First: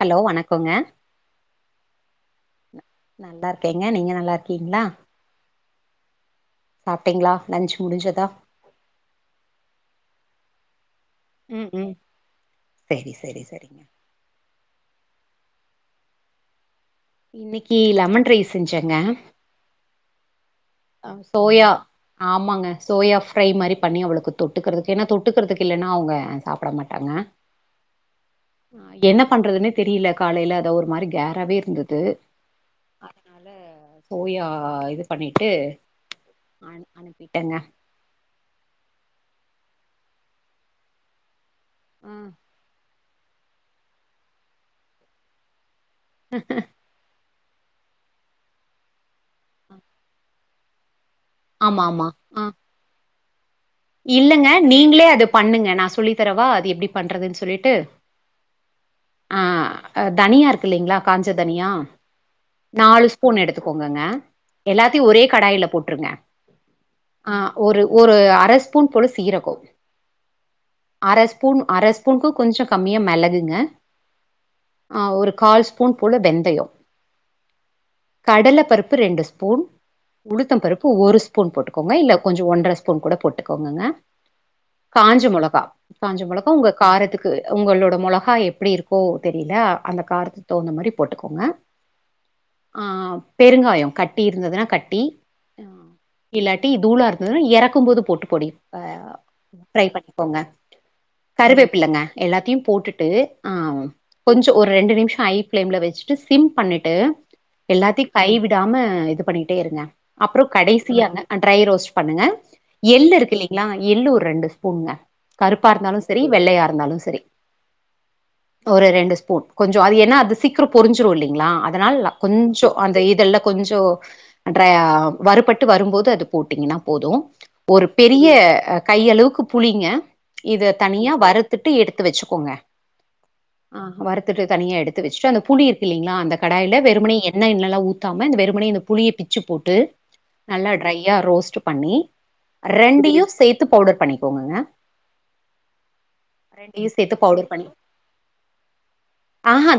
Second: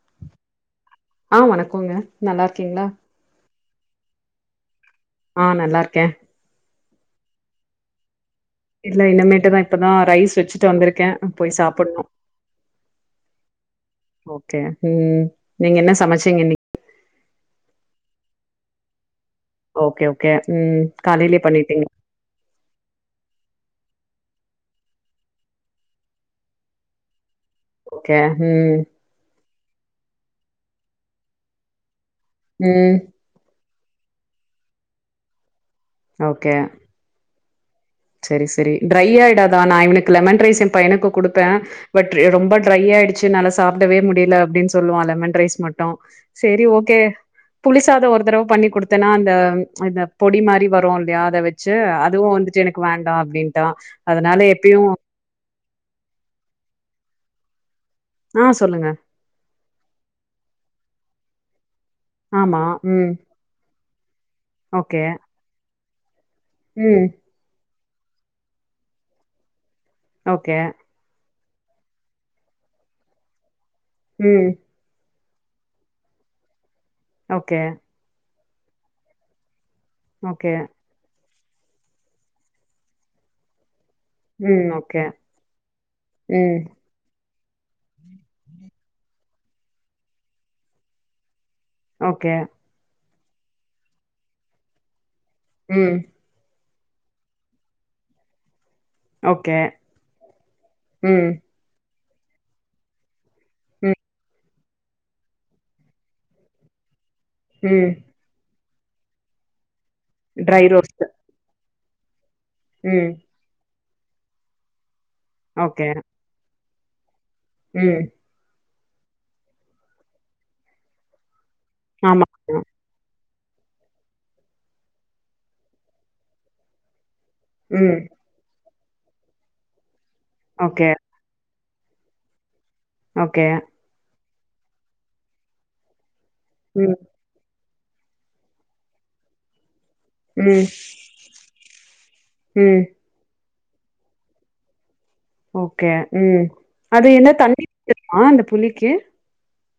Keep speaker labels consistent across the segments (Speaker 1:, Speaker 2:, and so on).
Speaker 1: Hello வணக்குங்க
Speaker 2: ஆ வணக்குங்க நல்லார்கீங்ளா
Speaker 1: கேங்க நீங்க நல்லார்க்கீங்ளா
Speaker 2: ஆ நல்லார்க்கே
Speaker 1: சாப்ட்டீங்ளா லஞ்ச் முடிஞ்சதா
Speaker 2: இல்ல இனமேட்டு தான் இப்பதான் ரைஸ் வச்சிட்டு வந்திருக் க்கே போய்
Speaker 1: ம் ம்
Speaker 2: சாப்புட்னு
Speaker 1: செரி செரி செரிங்க
Speaker 2: ஓகே ம் ம் நீங்க என்ன சமச்சீங்க இன்னி
Speaker 1: இன்னிகி லெமன் ரைஸ் செஞ்செங்க
Speaker 2: ஓகே ஓக்கே
Speaker 1: ஆ சோயா ஆமாங்க சோயா ஃப்ரை மாரி பண்ணி அவ்ளுக்கு தொட்டுக்கிறதுக்கு என்ன தொட்டுக்கிறதுக்கு இல்லன்னா அவங்க சாப்ட மாட்டாங்க
Speaker 2: ஓகே ம்
Speaker 1: ஹா என்ன பண்றதுன்னேத் தெரியில காலேல அதோ ஒர் மாரி கேராவே இர்ந்துது
Speaker 2: ம்
Speaker 1: அதனால சோயா இது பண்ணிட் ட்டு
Speaker 2: ஓகே
Speaker 1: ட்டங்க
Speaker 2: செரி செரி ட்ரை ஆய்டாதா நா இவுனுக்கு லெமன் ரைஸ் என் பைனுக்கு குடு பே
Speaker 1: ஆ
Speaker 2: பட் ரெ ரொம்ப டிரையாய்டுச் சினாலா சாப்டவே முடில அப்டின் சொல்லுவா லெமன் ரைஸ் மட் ட்டோ செரி ஓகே புளிசாதோ ஒரு தடவ பண்ணி குடுத்தனா அந்த இந்த பொடி மாரி வரு ஆர வெச்சு
Speaker 1: ஆமா ஆமா
Speaker 2: அதுவு
Speaker 1: ஆ
Speaker 2: வந்துட்டு எனக் டா அப்டின்
Speaker 1: இல்லங்க நீங்ளே அது பண்ணுங்க நா சொல்லி தரவா அது எப்டி பண்றதுன் ஸ் சொல்லிட்டு
Speaker 2: ஆஹ் சொல்லுங்க
Speaker 1: தனியாக இருக்கு இல்லைங்களா காஞ்ச தனியா
Speaker 2: ஆமா உம்
Speaker 1: பொங்கங்க எல்லாத்தையும் ஒரே கடாயில போட்டு சொல்லுங்க [unintelligible]
Speaker 2: ம்
Speaker 1: ஆஹ் ஒரு ஒரு அரசு ஸ்பூன் பொழு சீரகம்
Speaker 2: ஓகே
Speaker 1: ஸ்பூன் அரை ஸ்பூனுக்கும் கொஞ்சம் கம்மியா மிளகுங்க
Speaker 2: உம்
Speaker 1: ஒரு கால் ஸ்பூன் போல வெந்தயம்
Speaker 2: ஓகே
Speaker 1: கடலை பருப்பு ரெண்டு ஸ்பூன்
Speaker 2: ஓகே
Speaker 1: உளுத்தம் பருப்பு ஒரு ஸ் ஸ்பூன் போட்டுக்கங்க இல்லே கொஞ்ச ஒன்ற ஸ்பூன் கூட போட்டு கொங்குங்க
Speaker 2: ம் ஓகே
Speaker 1: காஞ்ச மொளகா காஞ்ச மொளகா
Speaker 2: ம்
Speaker 1: உங்க காரத்துக்கு உங்களோட மொளகா எப்படி இருக்கோ தெரியல அந்த காரத்து தகுந்த மாதிரி போட்டுக்கோங்க
Speaker 2: ஓகே
Speaker 1: ஆஹ் பெருங்காயம் கட்டி இருந்ததுன்னா கட்டி
Speaker 2: ம்
Speaker 1: இல்லாட்டி இது தூல இருந்தது எறக்கும் போது போட்டு பொடி
Speaker 2: ஓகே
Speaker 1: ட்ரை பண்ணிக்கோங்க
Speaker 2: ம்
Speaker 1: கருவேப்பிள்ளைங்க எல்லாத்தையும் போட்டுட்டு ஆ
Speaker 2: ம்
Speaker 1: கொஞ்சோ ஒரு ரெண்டு நிமிஷம் ஐ பிளேம்ல வச்சுட்டு சிம் பண்ணிட்டு
Speaker 2: ம்
Speaker 1: எல்லாத்தையும் கை விட்டு விடாம இது பண்ணிட்டே இருங்கே அப்புறம்
Speaker 2: ட்ரை ரோஸ்ட்
Speaker 1: கடைசியாங்க ட்ரை ரோஸ்ட் பண்ணுங்க
Speaker 2: ம்
Speaker 1: எல்லரு அ எள்ளூ ஒரு ரெண்டு ஸ்பூன்ங்க கருப்பா
Speaker 2: ஓகே
Speaker 1: இருந்தாலும் சரி வெள்ளையார் இருந்தாலும் சரி
Speaker 2: ம்
Speaker 1: ஒரு ரெண்டு ஸ்பூன் கொஞ்சம் அது என்னா அது சீக்கிரம் பொரிஞ்சிரும் இல்லைங்களா அதனால
Speaker 2: ஆமா
Speaker 1: கொஞ்ச அந்த இதெல்லா கொஞ்ச ட்ர வறுப்பட்டு வரும்போது அது போட்டீங்கன்னா போதும் ஒரு
Speaker 2: ம்
Speaker 1: பெரிய கை அளவுக்கு புளிங்க இது
Speaker 2: ஓகே
Speaker 1: தனியா வறுத் திட்டு எடுத்து வச்சுக்கோங்க
Speaker 2: ஓகே
Speaker 1: அ வருத் எடுத்துட்டு தனியா எடுத்து வச்சிட்டு அந்த புளி இருக்கீங்களா அந்த கடாயில்ல
Speaker 2: ம்
Speaker 1: வெறுமணி எண்ணெய் கிள்ளலாஎல்லா ஊத் ஊத்தாம இந்த வெறுமணி இந்த புளிய பிச்சு போட்டு
Speaker 2: ம்
Speaker 1: நல்லா ட்ரையா ரோஸ்ட் பண்ணி
Speaker 2: ம்
Speaker 1: ரெண்டியு சேத் பவுடர் பண்ணிக்கோங்கங்க
Speaker 2: ஓகே ம் அது
Speaker 1: சேர்த்து
Speaker 2: என்ன
Speaker 1: பவுடர்
Speaker 2: தண்ணி
Speaker 1: பண்ணி
Speaker 2: ஊத்தணுமா அந்த புளிக்கு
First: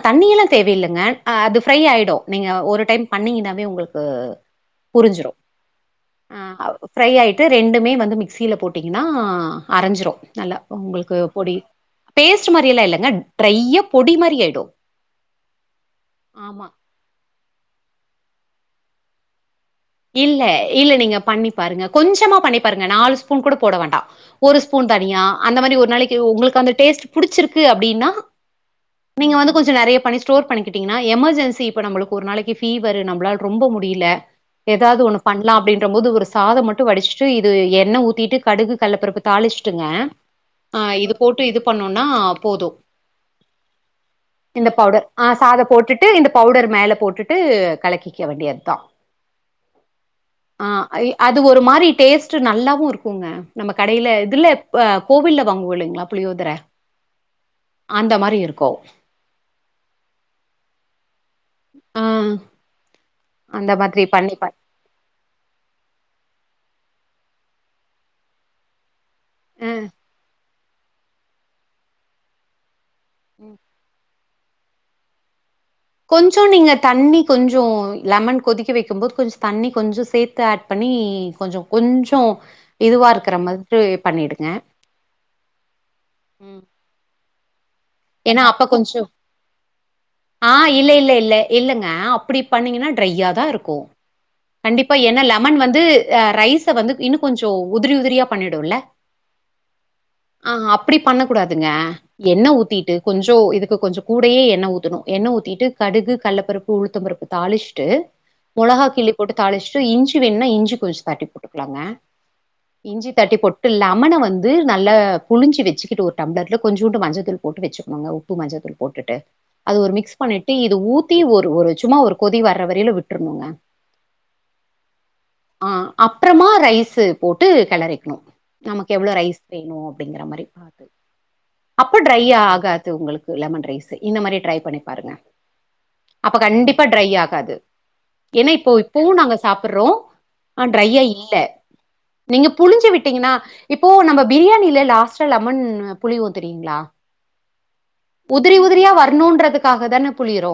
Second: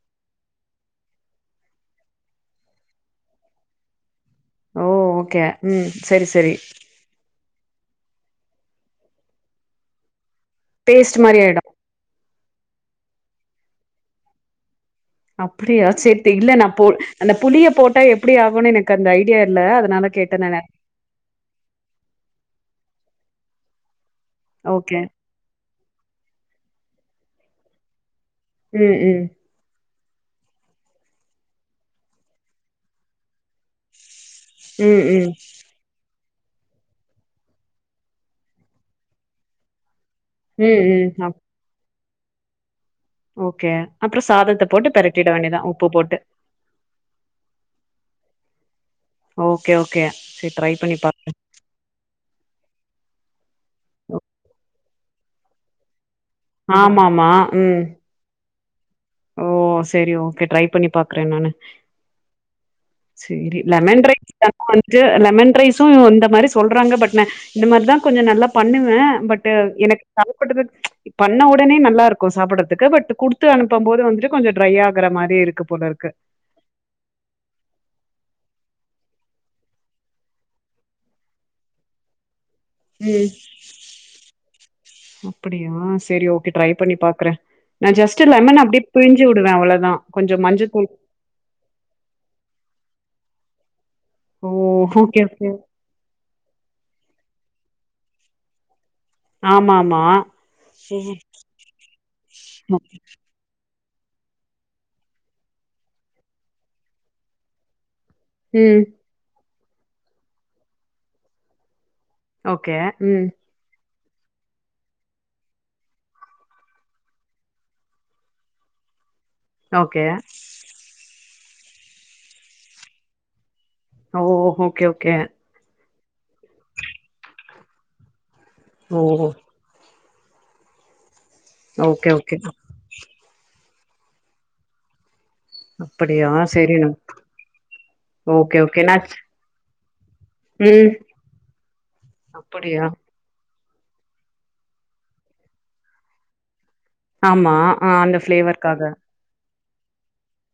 Speaker 1: தண்ணியெல்லா தேவையில்லைங்க அது ஃப்ரை ஆகிடும் நீங்கள் ஒரு டைம் பண்ணிங்கன்னாவே உங்களுக்கு
Speaker 2: ஓ
Speaker 1: உறிஞ்சிரு
Speaker 2: ஓகே ம் சரி சரி
Speaker 1: இது ரெண்டுமே வந்து மிக்சியில போட்டிங்கன்னா அரைஞ்சிரும் நல்லா உங்களுக்கு
Speaker 2: பேஸ்ட் மாரி
Speaker 1: பொடி
Speaker 2: ஆயிடு
Speaker 1: பேஸ்ட் மாரியெல்லா இல்லைங்க டிரையா பொடி மாரி ஆயிடும்
Speaker 2: அப்படியா சேரி இல்ல நான் போ அந்த புளிய போட்டா எப்படி ஆகும்னு எனக்கு அந்த ஐடியா இல்ல அதனால கேட்டே
Speaker 1: இல்ல
Speaker 2: நானு
Speaker 1: இல்ல நீங்க பண்ணி பாருங்க கொஞ்சமா பண்ணி பாருங்க நாலு ஸ்பூன் கூட போட வேண்டாம் ஒரு ஸ்பூன்
Speaker 2: ஓகே
Speaker 1: தனியா அந்த மாரி ஒரு நாளைக்கு உங்களுக்கு அந்த டேஸ்ட் புடிச்சிருக்கு அப்டின்னா
Speaker 2: ம் ம்
Speaker 1: நீங்க வந்து கொஞ்சோ நெறையப் பண்ணி ஸ்டோர் பண்ணிக்கிட்டீங்கன்னா எமர்ஜென்சி இப்ப நம்மளுக்கு ஒரு நாளைக்கு பீவர் நம்மளால ரொம்ப முடியல ஏதாவது
Speaker 2: ம்
Speaker 1: ஒன்னு
Speaker 2: ம்
Speaker 1: பண்ணலாம் அப்டின்ற போது ஒரு சாதம் மட்டும் வடிச்சிட்டு இது எண்ண ஊத்திட்டு கடுகு கல்ல பருப்பு தாளிச்சிட்டுங்க
Speaker 2: ம்
Speaker 1: ஆஹ் இது
Speaker 2: ம் அப்
Speaker 1: போட்டு இது பண்ணு னா போது
Speaker 2: ஓகே அப்றோ சாதத்த
Speaker 1: இந்த
Speaker 2: போட்டு
Speaker 1: பவுடர்
Speaker 2: பெரட்டிட
Speaker 1: ஆஹ் சாத
Speaker 2: வேண்டியதா உப்பு
Speaker 1: போட்டுட்டு
Speaker 2: போட்டு
Speaker 1: இந்த பவுடர் மேல போட்டுட்டு கலக்கி வெக்க வேண்டியது தா
Speaker 2: ஓகே ஓகே செரி
Speaker 1: ஆ
Speaker 2: ட்ரை பண்ணி
Speaker 1: அய்
Speaker 2: பாக்றே
Speaker 1: அது ஒரு மாரி டேஸ்ட் நல்லாவு இருக்கும். குங்க நம்ம கடையில இதுல ப கோவில்ல வாங்குவோம் இல்லைங்களா புளியோதர
Speaker 2: ஆமாமா உம்.
Speaker 1: கோ
Speaker 2: ஓ சேரி ஓகே ட்ரை பண்ணி பாக் குறே நானு
Speaker 1: ஆ
Speaker 2: சேரி
Speaker 1: அந்த மாதிரி
Speaker 2: லெமன் ரைஸ்
Speaker 1: பண்ணி பா
Speaker 2: [inaudible] வந்துட்டு லெமன் ரைஸும் இந்த மாரி சொல் றாங்க பட் நா இந்த மாரிதா கொஞ்சோ நல்லா பண்ணுவே பட்
Speaker 1: ஆ
Speaker 2: எனக்கு [inaudible] பண்ண உடனே நல்லா இருக்கும் சாப்பிட்றதுக் க்கு பட் குடுத்து அனுப் சாதோ வந்துட்டு கொஞ்சோ ட்ரை ஆகுற மாதிரி இருக்கும்.
Speaker 1: கொஞ்சோ நீங்க தண்ணி கொஞ்சோ லெமன் கொதிக் வெக்கும் போது கொஞ்சோ தண்ணி கொஞ்சோ சேர்த்து ஆட் பண்ணி கொஞ்சோ கொஞ்சோ இதுவா
Speaker 2: உம்
Speaker 1: இருக்கிற மாதிரி பண்ணிடுங்க
Speaker 2: அப்படியா சரி ஓகே
Speaker 1: ம்.
Speaker 2: ட்ரை பண்ணி பாக்குறே. நா ஜஸ்ட்
Speaker 1: ஏன்னா
Speaker 2: லெமன்
Speaker 1: அப்ப
Speaker 2: அப்டியே
Speaker 1: கொஞ்சோ
Speaker 2: பிழிஞ்சு விடுவே அவ்ளோதா கொஞ்சோ
Speaker 1: ஆ
Speaker 2: மஞ்சத்தூள்
Speaker 1: இல்ல இல்ல இல்ல இல்லங்க அப்படி பண்ணீங்கன்னா ட்ரையா தா இருக்கும்.
Speaker 2: ஓ
Speaker 1: கோ கண்டிப்பா என்னா
Speaker 2: ஓகே ஓகே
Speaker 1: லெமன் வந்து ரைஸ்ஸ வந்து இன்னு கொஞ்சோ உதிரி உதிரியா பண்ணிடும்ல
Speaker 2: ஆமா ஆமா
Speaker 1: ஆஹா அப்டி பண்ண கூடாதுங்க என்ன ஊத்திட் கொஞ்சோ இதுக்கு கொஞ்சோ கூடயே எண்ணெய ஊத்தணு எண்ண ஊத்திட்டு கடுகு கள்ளப்பருப்பு உளுத்தம் பருப்பு தாளிச்சிட்டு
Speaker 2: ம்
Speaker 1: மொளகா கிள்ளி போட்டு தாளிச்சிட்டு இஞ்சி வேணுன்னா இஞ்சி கொஞ்சோ தட்டி போட்டுக்கலாங்க
Speaker 2: ஓகே
Speaker 1: இஞ்சி
Speaker 2: ம்
Speaker 1: தட்டி போட்டுலாம் லெமன வந்து நல்லா புளிஞ்சி வெச்சுகிட்டு ஒரு டப்ளர்ல கொஞ்சுண்டு மஞ்சள் தூள் போட்டு வச்சுக்கோங்க உப்பு மஞ்சத்தள் போட்டுட்டு அது ஒரு
Speaker 2: ஓகே
Speaker 1: மிக்ஸ் பண்ணிட்டு இது ஊத்தி ஒரு ஒரு சும்மா ஒரு கொதி வர்ற வரையிலு விட்ருனுங்க
Speaker 2: ஆ ஓ ஓ ஓகே ஓகே
Speaker 1: ஆ அப்றமா ரைசு போட்டு கெளரிக்ணு நமக்கு
Speaker 2: ஓ
Speaker 1: எவ்ளோ ரைஸ் வேணு அப்டிங்ற மாரி பாத்து
Speaker 2: ஓகே ஓ
Speaker 1: [unintelligible] ஆகாது உங்களுக்குள்ள லெமன் ரைசு இந்த மாரி ட்ரை பண்ணி பாருங்க
Speaker 2: அப்படியா
Speaker 1: அப்ப
Speaker 2: சரி
Speaker 1: கண்டிப்பா
Speaker 2: நான்
Speaker 1: ட்ரை ஆகாது ஏனா
Speaker 2: ஓகே
Speaker 1: இப்போ
Speaker 2: ஓகே நா
Speaker 1: இப்பவு நாங்க சாப் அப்பறோ ஆ
Speaker 2: ம்
Speaker 1: ட்ரையா இல்ல நீங்க
Speaker 2: அப்படியா
Speaker 1: புழிஞ்சி விட்டிங்னா இப்போ நம்ப பிரியாணில லாஸ்டா லெமன் புழிவோ தெரியுங்ளா
Speaker 2: ஆமா ஆ அந்த ஃப்ளேவர் காக
Speaker 1: காக தான புழியிரோ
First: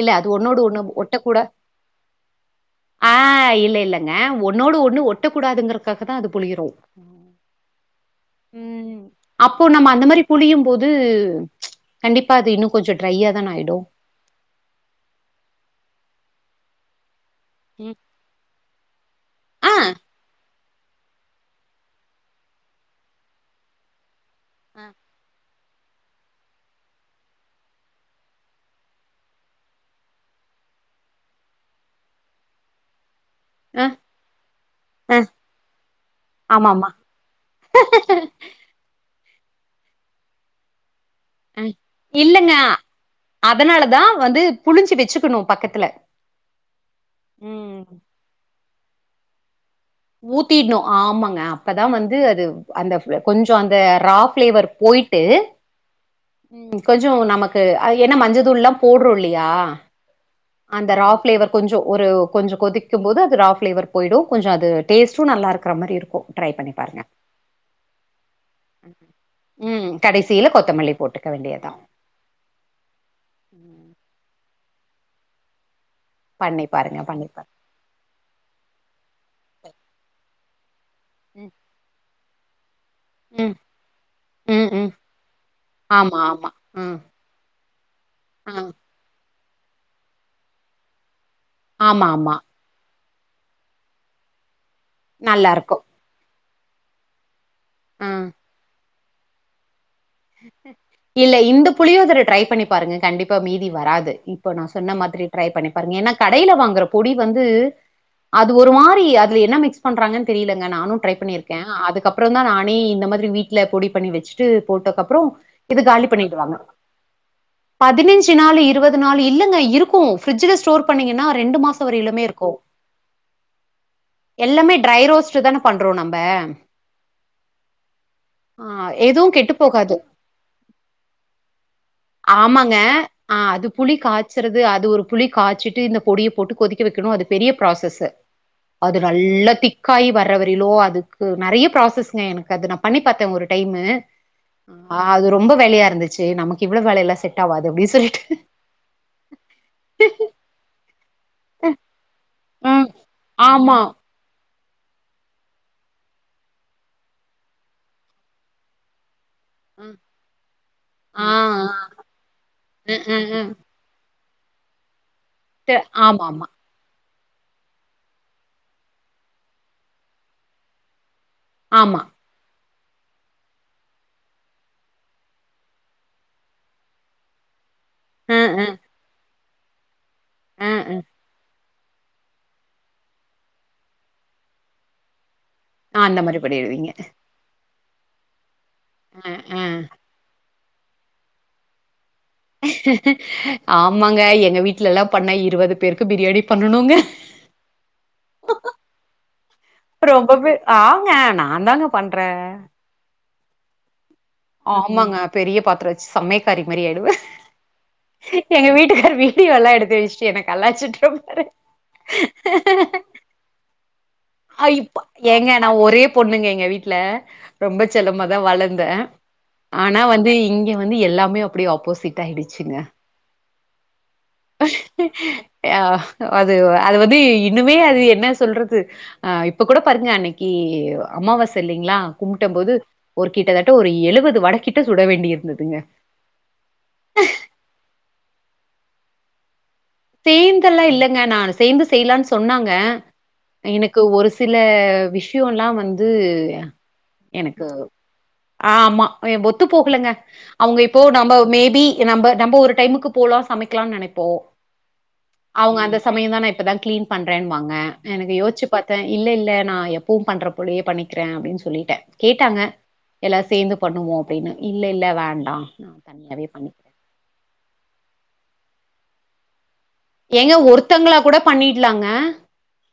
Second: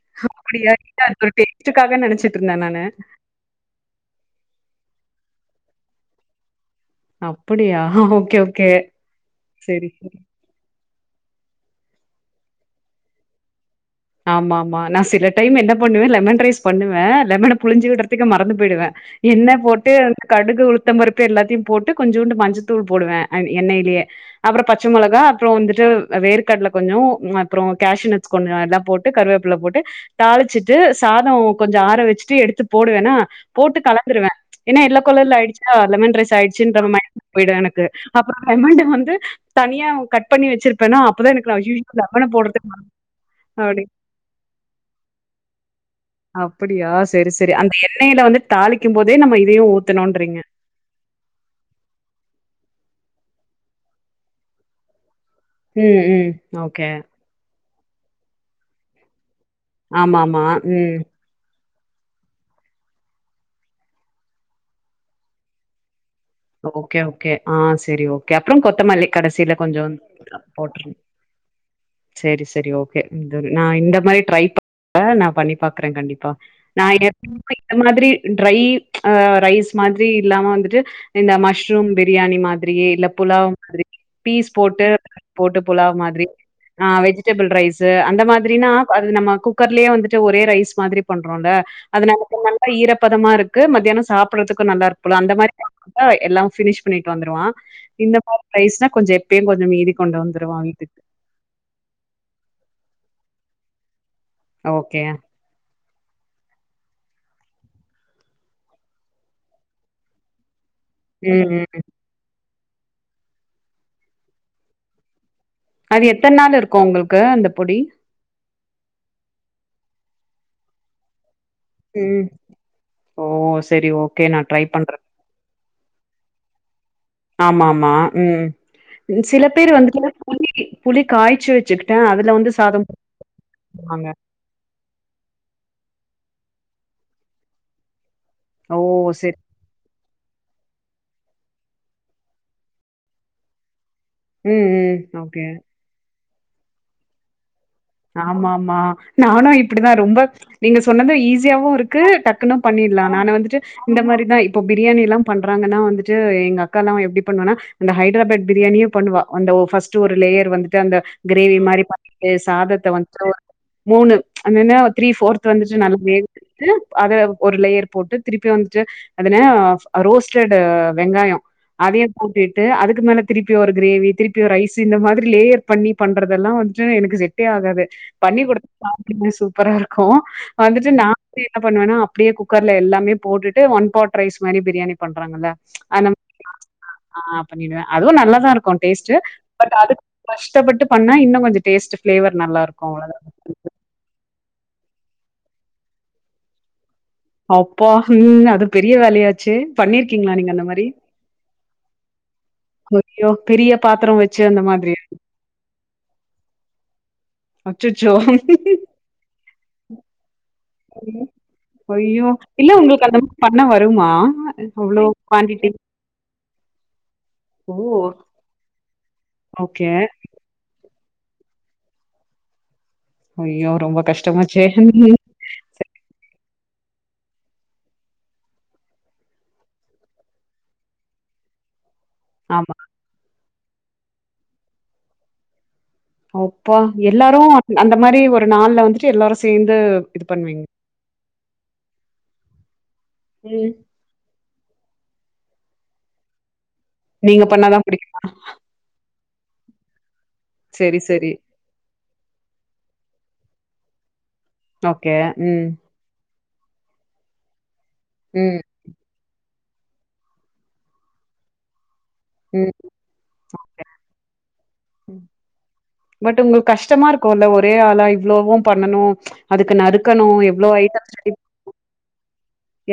Speaker 1: இல்ல அது ஒன்னோடு
Speaker 2: அப்படியா
Speaker 1: ஒன்னு
Speaker 2: இல்ல
Speaker 1: ஒட்ட
Speaker 2: அது ஒரு
Speaker 1: குட
Speaker 2: டேஸ்டுக்காக நெனச்சிட்டு இருந்தே நானு
Speaker 1: ஆ இல்ல இல்லங்க ஒன்னோடு ஒன்னு ஒட் ஒட்ட கூடாதுங்றக்காக தா அது பொழியுரோ
Speaker 2: அப்படியா ஹ ஓகே ஓகே
Speaker 1: அப்போ நம்ம
Speaker 2: செரி
Speaker 1: அந்த மாரி புளியும் போது கண்டிப்பா அது இன்னு கொஞ்சோ ட்ரையா தான ஆயிடு
Speaker 2: ஆமா ஆமா நா சில டைம் என்ன பண்ணுவே லெமன் ரைஸ் பண்ணுவ லெமன புழிஞ்சு விட்றத்துக்கு மறந்து போய்டுவே எண்ண
Speaker 1: ஆ
Speaker 2: போட்டு கடுகு உளுத் த்தம்பருப்பு எல்லாத்தையு போட்டு கொஞ்சோண்டு மஞ்சத்தூள் போடுவே அ எண்ணெய்லே அப்றம் பச்ச
Speaker 1: ஆ.
Speaker 2: மொளகா அப்ரோ வந் [unintelligible] அ வேர்கட்ல கொஞ்சோ அப்றம் கேஷுனட்ஸ் கொஞ்சோ எல்லா போட்டு கருவேப்ல போட்டு தாளிச்சிட்டு சாதோ கொஞ்சோ ஆற வச்சுட்டு எடுத்து போடுவேனா போட்டு
Speaker 1: அ
Speaker 2: கலந்துருவே ஏனா எல்லோ
Speaker 1: அ
Speaker 2: கலர்ல ஆயிடுச்சா லெமன் ரைஸாயிச்சுன்ற
Speaker 1: ஆமாமா
Speaker 2: மைண்ட் [unintelligible] போய்டு எனக்கு அப்புறம் லெமன் ட வந்து தனியா கட் பண்ணி வச்சிருப்பேனா அப்பதா எனக்கு [unintelligible] அய்யியோ லெமன போட்றத்துக்கு [unintelligible]
Speaker 1: அதனால தா வந்து புழிஞ்சி வெச்சுக்கணு பக்கத்துல
Speaker 2: அப்புடியா சேரி சேரி அந்த எண்ணெய்ல வந்து தாலி க்கும் போதே நம்ம இதையு
Speaker 1: ஊத்தின்னு ஆமாங்க அப்பதா வந்து அது அந்த ஃப கொஞ்சோ அந்த ரா ஃபிளேவர் போயி
Speaker 2: ம் ம் ஓகே
Speaker 1: து என்ன மஞ்சதூள் எல்லா போடுறோல்லி
Speaker 2: ஆமாமா ம்
Speaker 1: ஃபிளேவர் கொஞ்சோ ஒரு கொஞ்சோ கொதிக்கும்போது அது ரா ஃபிளேவர் போயிடு கொஞ்சோ அது டேஸ்ட்டு நல்லா இருக்கற மாரி இருக்கு ட்ரை பண்ணி பாருங்க
Speaker 2: ஓகே ஓகே ஆ செரி ஓகே அப்புறம் கொத்தமல்லி கடைசில கொஞ்சோ
Speaker 1: ம் கடைசியில
Speaker 2: போட்டு
Speaker 1: கொத்தமல்லி போட்டுக்க வேண்டியதா
Speaker 2: செரி செரி ஓகே த நா
Speaker 1: ம்.
Speaker 2: இந்த மாரி ட்ரை ப ஆ நா பண்ணிப்பாக் க்ரேன் கண்டிப்பா
Speaker 1: பண்ணி
Speaker 2: நா
Speaker 1: பாருங்க
Speaker 2: [inaudible]
Speaker 1: பண்ணி பாருங்க
Speaker 2: இந்த மாதிரி ட்ரை ப்ச் ரைஸ் மாதிரி இல்லாம டு இந்த
Speaker 1: ம்
Speaker 2: மஷ்ரூம் வெ பிரியாணி மா ரியே இல்ல புலாவ்
Speaker 1: ம்
Speaker 2: மாதிரி பீஸ்
Speaker 1: ம்
Speaker 2: போட்டு
Speaker 1: ம்
Speaker 2: போட்டு புலாவ்
Speaker 1: ஆமா
Speaker 2: மாதிரி
Speaker 1: ஆமா
Speaker 2: ஆ
Speaker 1: ம்
Speaker 2: வெஜிடேபிள் ரைஸ் து அந்த
Speaker 1: ஆ
Speaker 2: மாதிரினா அது நம்ம குக் குக்கர்லயே வந்துட்டு ஒரே ரைஸ் மாதிரி பண்றோல்ல அது
Speaker 1: ஆமா ஆமா
Speaker 2: நமக்கு நல்ல ஈர ப்பதமா இருக்கு மத்தியானோ சாப்றது க்கு நல்லா இருக்குல்ல அந்த மாரி
Speaker 1: நல்லாருக்கு
Speaker 2: பை எல்லா வினிஷ் பண்ணிட்டு வந்துருவா
Speaker 1: ஆ
Speaker 2: இந்த மாரி ரைஸ்னா கொஞ்சோ எப்பயு கொஞ்சோ மீதி கொண்டு வந்துருவா வீட்டுக்கு
Speaker 1: இல்ல இந்த புளியோதர ட்ரை பண்ணி பாருங்க கண்டிப் பா மீதி வராது இப்போ நா சொன்ன
Speaker 2: ஓகே
Speaker 1: மாதிரி ட்ரை பண்ணி பாருங்க ஏனா கடைல வாங்குற பொடி வந்து அது ஒரு மாரி அதுல என்ன மிக்ஸ் பண்றாங்கன்னு தெரில இங்க நானு ட்ரை
Speaker 2: ம்
Speaker 1: பண்ணிருக்கே
Speaker 2: ம்
Speaker 1: அதுக்கப்புறந்தா நா நீ இந்த மாதிரி வீட்ல பொடி பண்ணி வெச்சுட்டு போட்டக்கப்றோ இது
Speaker 2: அது
Speaker 1: காலி
Speaker 2: எத்தன
Speaker 1: பண்ணிடுவாங்க
Speaker 2: நாள் இருக்கு உங்களுக்கு அந்த பொடி
Speaker 1: பதினெஞ்சு நாளு இருவது நாளு இல்லங்க இருக்கு ஃபிரிட்ஜ்ல ஸ்டோர் பண்ணீங்கன்னா ரெண்டு மாசோ வரயிலுமே
Speaker 2: ம்
Speaker 1: இருக்கு
Speaker 2: ஓ செரி ஓகே நா
Speaker 1: எல்லாமே
Speaker 2: பண்றே
Speaker 1: ட்ரை ரோஸ்ட்தான பண்றோ நம்ம
Speaker 2: ஆமா ஆமா ம்
Speaker 1: ஆ எதுவு
Speaker 2: சில
Speaker 1: கெட்டு
Speaker 2: பேர்
Speaker 1: போகாது
Speaker 2: வந்துட்டு புளி புளி காய்ச்சி வச்சுக்கிட்டு அதுல வந்து
Speaker 1: ஆமாங்க
Speaker 2: சாதம்
Speaker 1: ஆ அது புளி
Speaker 2: போடுவாங்க.
Speaker 1: காய்ச்சுறது அது ஒரு புளி காய்ச்சிட்டு இந்த பொடியு போட்டு கொதிக்க வெக்கணு அது பெரிய ப்ராசஸ்சு
Speaker 2: ஓ!
Speaker 1: அது
Speaker 2: சரி.
Speaker 1: நல்லா திக்காயி வர்ரவரிலோ அது கு நெறைய ப்ராசஸ்ங்க எனக்கு அது நா பண்ணி பாத்தே ஒரு டைமு
Speaker 2: ம், ம்.
Speaker 1: அது
Speaker 2: ஓகே.
Speaker 1: ரொம்ப வேலேயா இருந்து ச்சு நமக்கு இவ்ளோ வேலேயில்ல செட் ஆவா
Speaker 2: ஆமா ஆமா நானு இப்டிதா ரொம்ப நீங்க சொன்னதை ஈஸியாவு இருக்கு டக் க்கனா
Speaker 1: ம்
Speaker 2: பண்ணிலா நானா வந்துட்டு
Speaker 1: ஆமா
Speaker 2: இந்த மாரிதான் இப்போ பிரியாணி எல்லா பண்றாங்கன்னா வந்துட்டு எங்க அக்காலா எப்டி பண்ணுவனா அந்த ஹைதராபாத் பிரியாணியே பண்ணுவா அந்த ஃபர்ஸ்ட் ஒரு லேயர் வந்துட்டு அந்த கிரேவி மாரி பண்ணிட்டு சாதத்
Speaker 1: ம் ம் ம்
Speaker 2: பூன்னு அன்னனா த்ரீ ஃபோர்த் வந்துட்டு நல்ல வேக
Speaker 1: ஆமா ஆமா
Speaker 2: விட்டுட்டு அத ஒரு லேயர் போட்டு திருப்பி வந்துட்டு அதன ரோஸ்டட் வெங்காயம்
Speaker 1: ஆமா
Speaker 2: அதயும் போட்டு ட்டு அதுக்கு மேல திருப்பி ஒரு கிரேவி திருப்பி ஒரு ரைஸ் இந்த மாதிரி லேயர் பண்ணி பண்றதெல்லா வந்துட்டு எனக்கு செட் டே ஆகாது
Speaker 1: அ
Speaker 2: பண்ணி
Speaker 1: அ
Speaker 2: கொடுத்த சாப்டுவே சூ ப்பரா இருக்கு
Speaker 1: அ
Speaker 2: வந்துட்டு
Speaker 1: அ
Speaker 2: நா என்ன பண்ணுவன்னா அப்டியே குக்கர்ல எல்லாமே போட்டுட்டு ஒன் பாட் ரைஸ் மாரி பிரியாணி பண்றாங்களா
Speaker 1: ஆ அந்த மாரி பண்ணிறுவீங்க
Speaker 2: அதுவும் நல்லதா இருக்கும் டேஸ்ட் பட் அதுக்கு கஷ் டப்பட்டு பண்ணா இன்னு கொஞ்ச டேஸ்ட் ஃபிளேவர் நல்லா இருக்கு அவ்ளோதா
Speaker 1: ஆமாங்க எ ங்க வீட்லல்லா பண்ண இருவது பேருக்கு பிரியாணி பண்ணனுங்க
Speaker 2: அப்பா ம் அது பெரிய வேலயாச்சே
Speaker 1: ரொம்ப
Speaker 2: பண்ணிருக்கீங்களா நீங்க
Speaker 1: பே
Speaker 2: அந்த மாரி
Speaker 1: ஆங்க நான் தாங்க பண்றே
Speaker 2: [unintelligible] பெரிய பாத்திர வ
Speaker 1: ஆமாங்க பெரிய பாத்திர சமயக்காரி மாரி ஆயிடுவ
Speaker 2: அச்சச்சோ!
Speaker 1: எங்க வீட்டுக்கார் வீடியோலா எடுத்து வச்சுடு என்ன கலாய்ச்சுட்டு
Speaker 2: ம்.
Speaker 1: இருப்பாரு
Speaker 2: ருமா
Speaker 1: அ இப்ப ஏங்க நா ஒரே பொண்ணுங்க எங்க வீட்டுல
Speaker 2: ஓ!
Speaker 1: ரொம்ப செல்லமா தா வளந்தே
Speaker 2: ஓகே.
Speaker 1: ஆனா வந்து இங்க வந்து எல்லா ண்மையா அப்டியே ஆப்போசிட் ஆயிடுச்சுங்க
Speaker 2: ஐய்யோ ரொம்ப கஷ்
Speaker 1: ஆ அது அது வந்து இன்னுமே அது என்ன சொல்றது ஆ இப்ப கூட பாருங்க அன்னிக்கு அம்மாவாச இல்லிங்களா கும்ட்ட போது
Speaker 2: ஆமா.
Speaker 1: ஒரு கிட்டதட்ட ஒரு எழுவது வட கிட்ட சுட வேண்டிய இருந்ததுங்க
Speaker 2: அப்பா எல்லாரும் அ அந்த மாரி ஒர் ப்ப நாள்ல வந்துட்டு எல்லாரும் சேந்து
Speaker 1: சேந்தெல்லாம் இல்லங்க நான் சேந்து செய்யலான்னு சொன்னாங்க
Speaker 2: ம்.
Speaker 1: எனக்கு ஒரு சில விஷயோல்லாம் வந்து
Speaker 2: நீங்க
Speaker 1: எனக்கு
Speaker 2: பண்ணா தான் பிடிக்கும்.
Speaker 1: ஆ ஆமா என் புத் ஒத்து போகலங்க அவுங்க
Speaker 2: சரி,
Speaker 1: இப்போ
Speaker 2: சரி.
Speaker 1: நம்ப மேபி க்கே நம்ப நம்ப ஒரு டைமுக்கு போலாம் சமைக்கலாம்னு நனைப்போ
Speaker 2: ஓகே. ம்.
Speaker 1: அவங்க அந்த சமயம் தானே இப்பதா கிளீன் பண்றேன்னு வாங்க எனக்கு
Speaker 2: ம்.
Speaker 1: யோச்சு பாத்தேன் இல்ல இல்ல நா எப்பவும் பண்ற பொடியே பண்ணிக்கிறேன் அப்படின்னு சொல்லிட்டே கேட்டாங்க
Speaker 2: ம்.
Speaker 1: எல்லார சேர்ந்து பண்ணுவோம் அப்படின்னு இல்ல இல்ல வேண்டாம். நா
Speaker 2: பட்
Speaker 1: தனியாவே
Speaker 2: உங்களுக்கு
Speaker 1: பண்ணிக்கி
Speaker 2: பண்ணணும் அதுக்கு நறுக்கணு
Speaker 1: எங்க
Speaker 2: எவ்ளோ ஐட்டம்ஸ்
Speaker 1: ஒருத்தங்கள கூட
Speaker 2: ரெடி
Speaker 1: பண்ணிடலாங்க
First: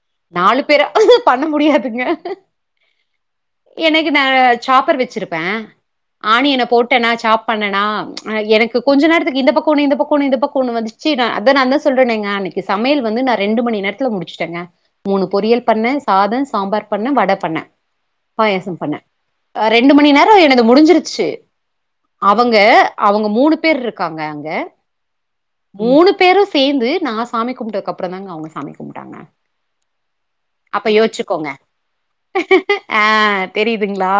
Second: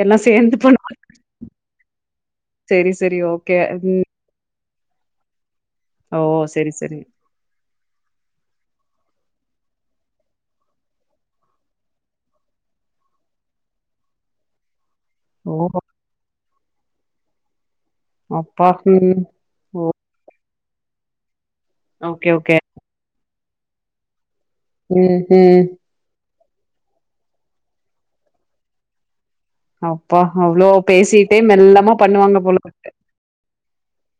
Speaker 2: எல்லா சேந்து
Speaker 1: நாலு பேரா பண்ண முடியாதுங்க
Speaker 2: சரி சரி ஓகே உம்
Speaker 1: எனக்கு நா சாப்பர் வச்சிருப்பே ஆனியன்
Speaker 2: செரி செரி
Speaker 1: போட்டேனா சாப் பண்ணனா அ எனக்கு கொஞ்ச நேரத்துக்கு இந்த பக்கம்ன்னனு இந்த பக்கம் இந்த பக்கம்ன்னு வந்துச்சு நா அத நான் சொல்றேனுங்க, அன்னைக்கு சமையல் வந்து நா ரெண்டு மணி நேரத்துல முடிச்சுட்டேங்க மூணு
Speaker 2: ஓ
Speaker 1: பொரியல் பண்ண சாதம் சாம்பார் பண்ண வட பண்ண
Speaker 2: அப்பா
Speaker 1: பாயசம் பண்ணே
Speaker 2: ம் ஓ
Speaker 1: ரெண்டு மணி நேரம் எனக் முடிஞ்சிருச்சு
Speaker 2: ஓகே
Speaker 1: அவங்க அவங்க மூணு பேர் இருக்காங்க அங்க
Speaker 2: உம்
Speaker 1: மூணு பேரும் ஸ் சேந்து நா சாமி கும்ட்டதுக் அப்றோ தாங்க அவங்க சாமி கும்ட்டாங்க
Speaker 2: அப்பா அவ்ளோ
Speaker 1: அப்ப
Speaker 2: பேசிட்டே
Speaker 1: யோசிச்சுக்கோங்க
Speaker 2: மெல்லமா பண்ணுவாங்க போல இருக்கு
Speaker 1: ஆ தெரியுதுங்களா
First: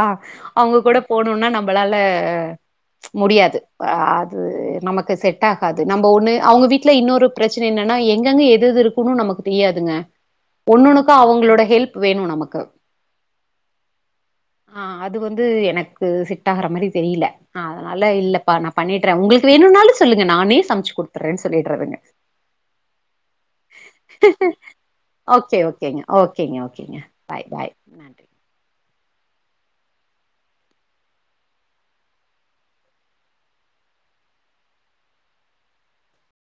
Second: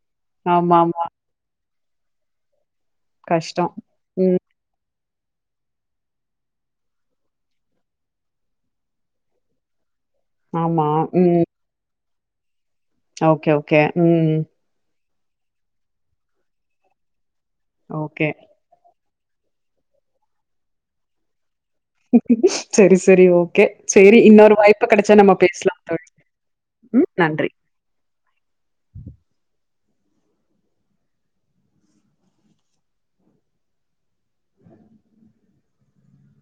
Speaker 1: அவங்க
Speaker 2: ஆமா
Speaker 1: கூட
Speaker 2: ஆமா
Speaker 1: போணும்னா நம்ம நம்மளால முடியாது
Speaker 2: கஷ்டோ
Speaker 1: ஆ அது
Speaker 2: ம்
Speaker 1: நமக் செட் ஆகாது நம்ம ஒண்ணு அவங்க வீட்டுல இன்னொரு பிரச்சன என்னன்னா எங்கெங்க எதுஎது இருக்குன்னு நமக்கு தெரியாதுங்க
Speaker 2: ஆமா
Speaker 1: ஒண்ணொன்னுக்கு
Speaker 2: ம்
Speaker 1: அவங்களோட ஹெல்ப் வேணு நமக்கு
Speaker 2: ஓகே ஓகே உம்
Speaker 1: ஆ அது வந்து எனக்கு செட் ஆகுற மாரி தெரியல ஆ அல்லா
Speaker 2: ஓகே
Speaker 1: இல்லப்பா நா பண்ணிட் த்ரே உங்களுக்கு வேணுனாலு சொல்லுங்க நானே சம ச்சு‌ குடுத்தறே
Speaker 2: செரி செரி ஓகே செரி இன்னொரு வாய்ப்பு கெடச்சா நம்ம
Speaker 1: ஓகே
Speaker 2: பேசலா
Speaker 1: ஓகேங்க
Speaker 2: தோழி
Speaker 1: ஓகேங்க ஓகேங்க
Speaker 2: உம்
Speaker 1: பாய்
Speaker 2: நன்றி
Speaker 1: பாய் நன்றி